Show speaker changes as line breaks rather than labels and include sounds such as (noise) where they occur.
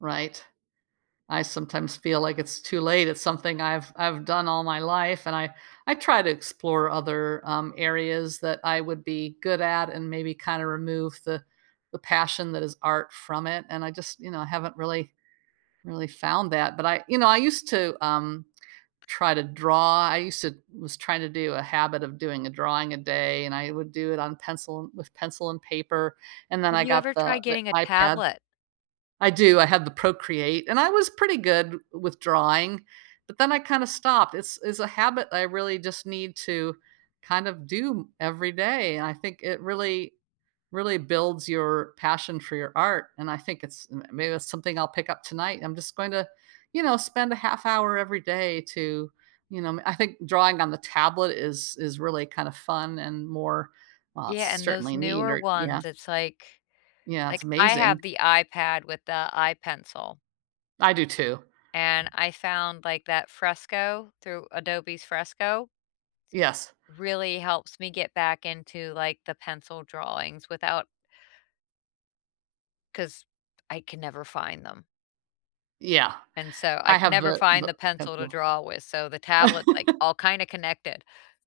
Right? I sometimes feel like it's too late. It's something I've I've done all my life, and I I try to explore other, um, areas that I would be good at, and maybe kinda remove the the passion that is art from it, and I just, you know, haven't really really found that, but I You know, I used to, um, try to draw. I used to was trying to do a habit of doing a drawing a day, and I would do it on pencil with pencil and paper, and then
Have
I
you ever
got the
tried
the
getting a
iPad
tablet?
I do, I have the Procreate, and I was pretty good w with drawing, but then I kinda stopped. It's it's a habit I really just need to kind of do every day, and I think it really really builds your, passion for your art, and I think it's m maybe that's something I'll pick up tonight. I'm just going to, you know, spend a half hour every day to, you know m I think drawing on the tablet is is really kinda fun and more, uh,
Yeah, and those
certainly need
newer
or yeah
ones, it's like
Yeah. It's
like I
amazing.
have the iPad with the iPencil
I do too.
and I found, like, that Fresco, through Adobe's Fresco,
Yes.
really helps me get back into, like, the pencil drawings without 'cause I can never find them.
Yeah.
And so, I
I
can
have
never
the
find
the
the pencil to
pencil.
draw with. So, the tablet's, like,
(laughs)
all kinda connected.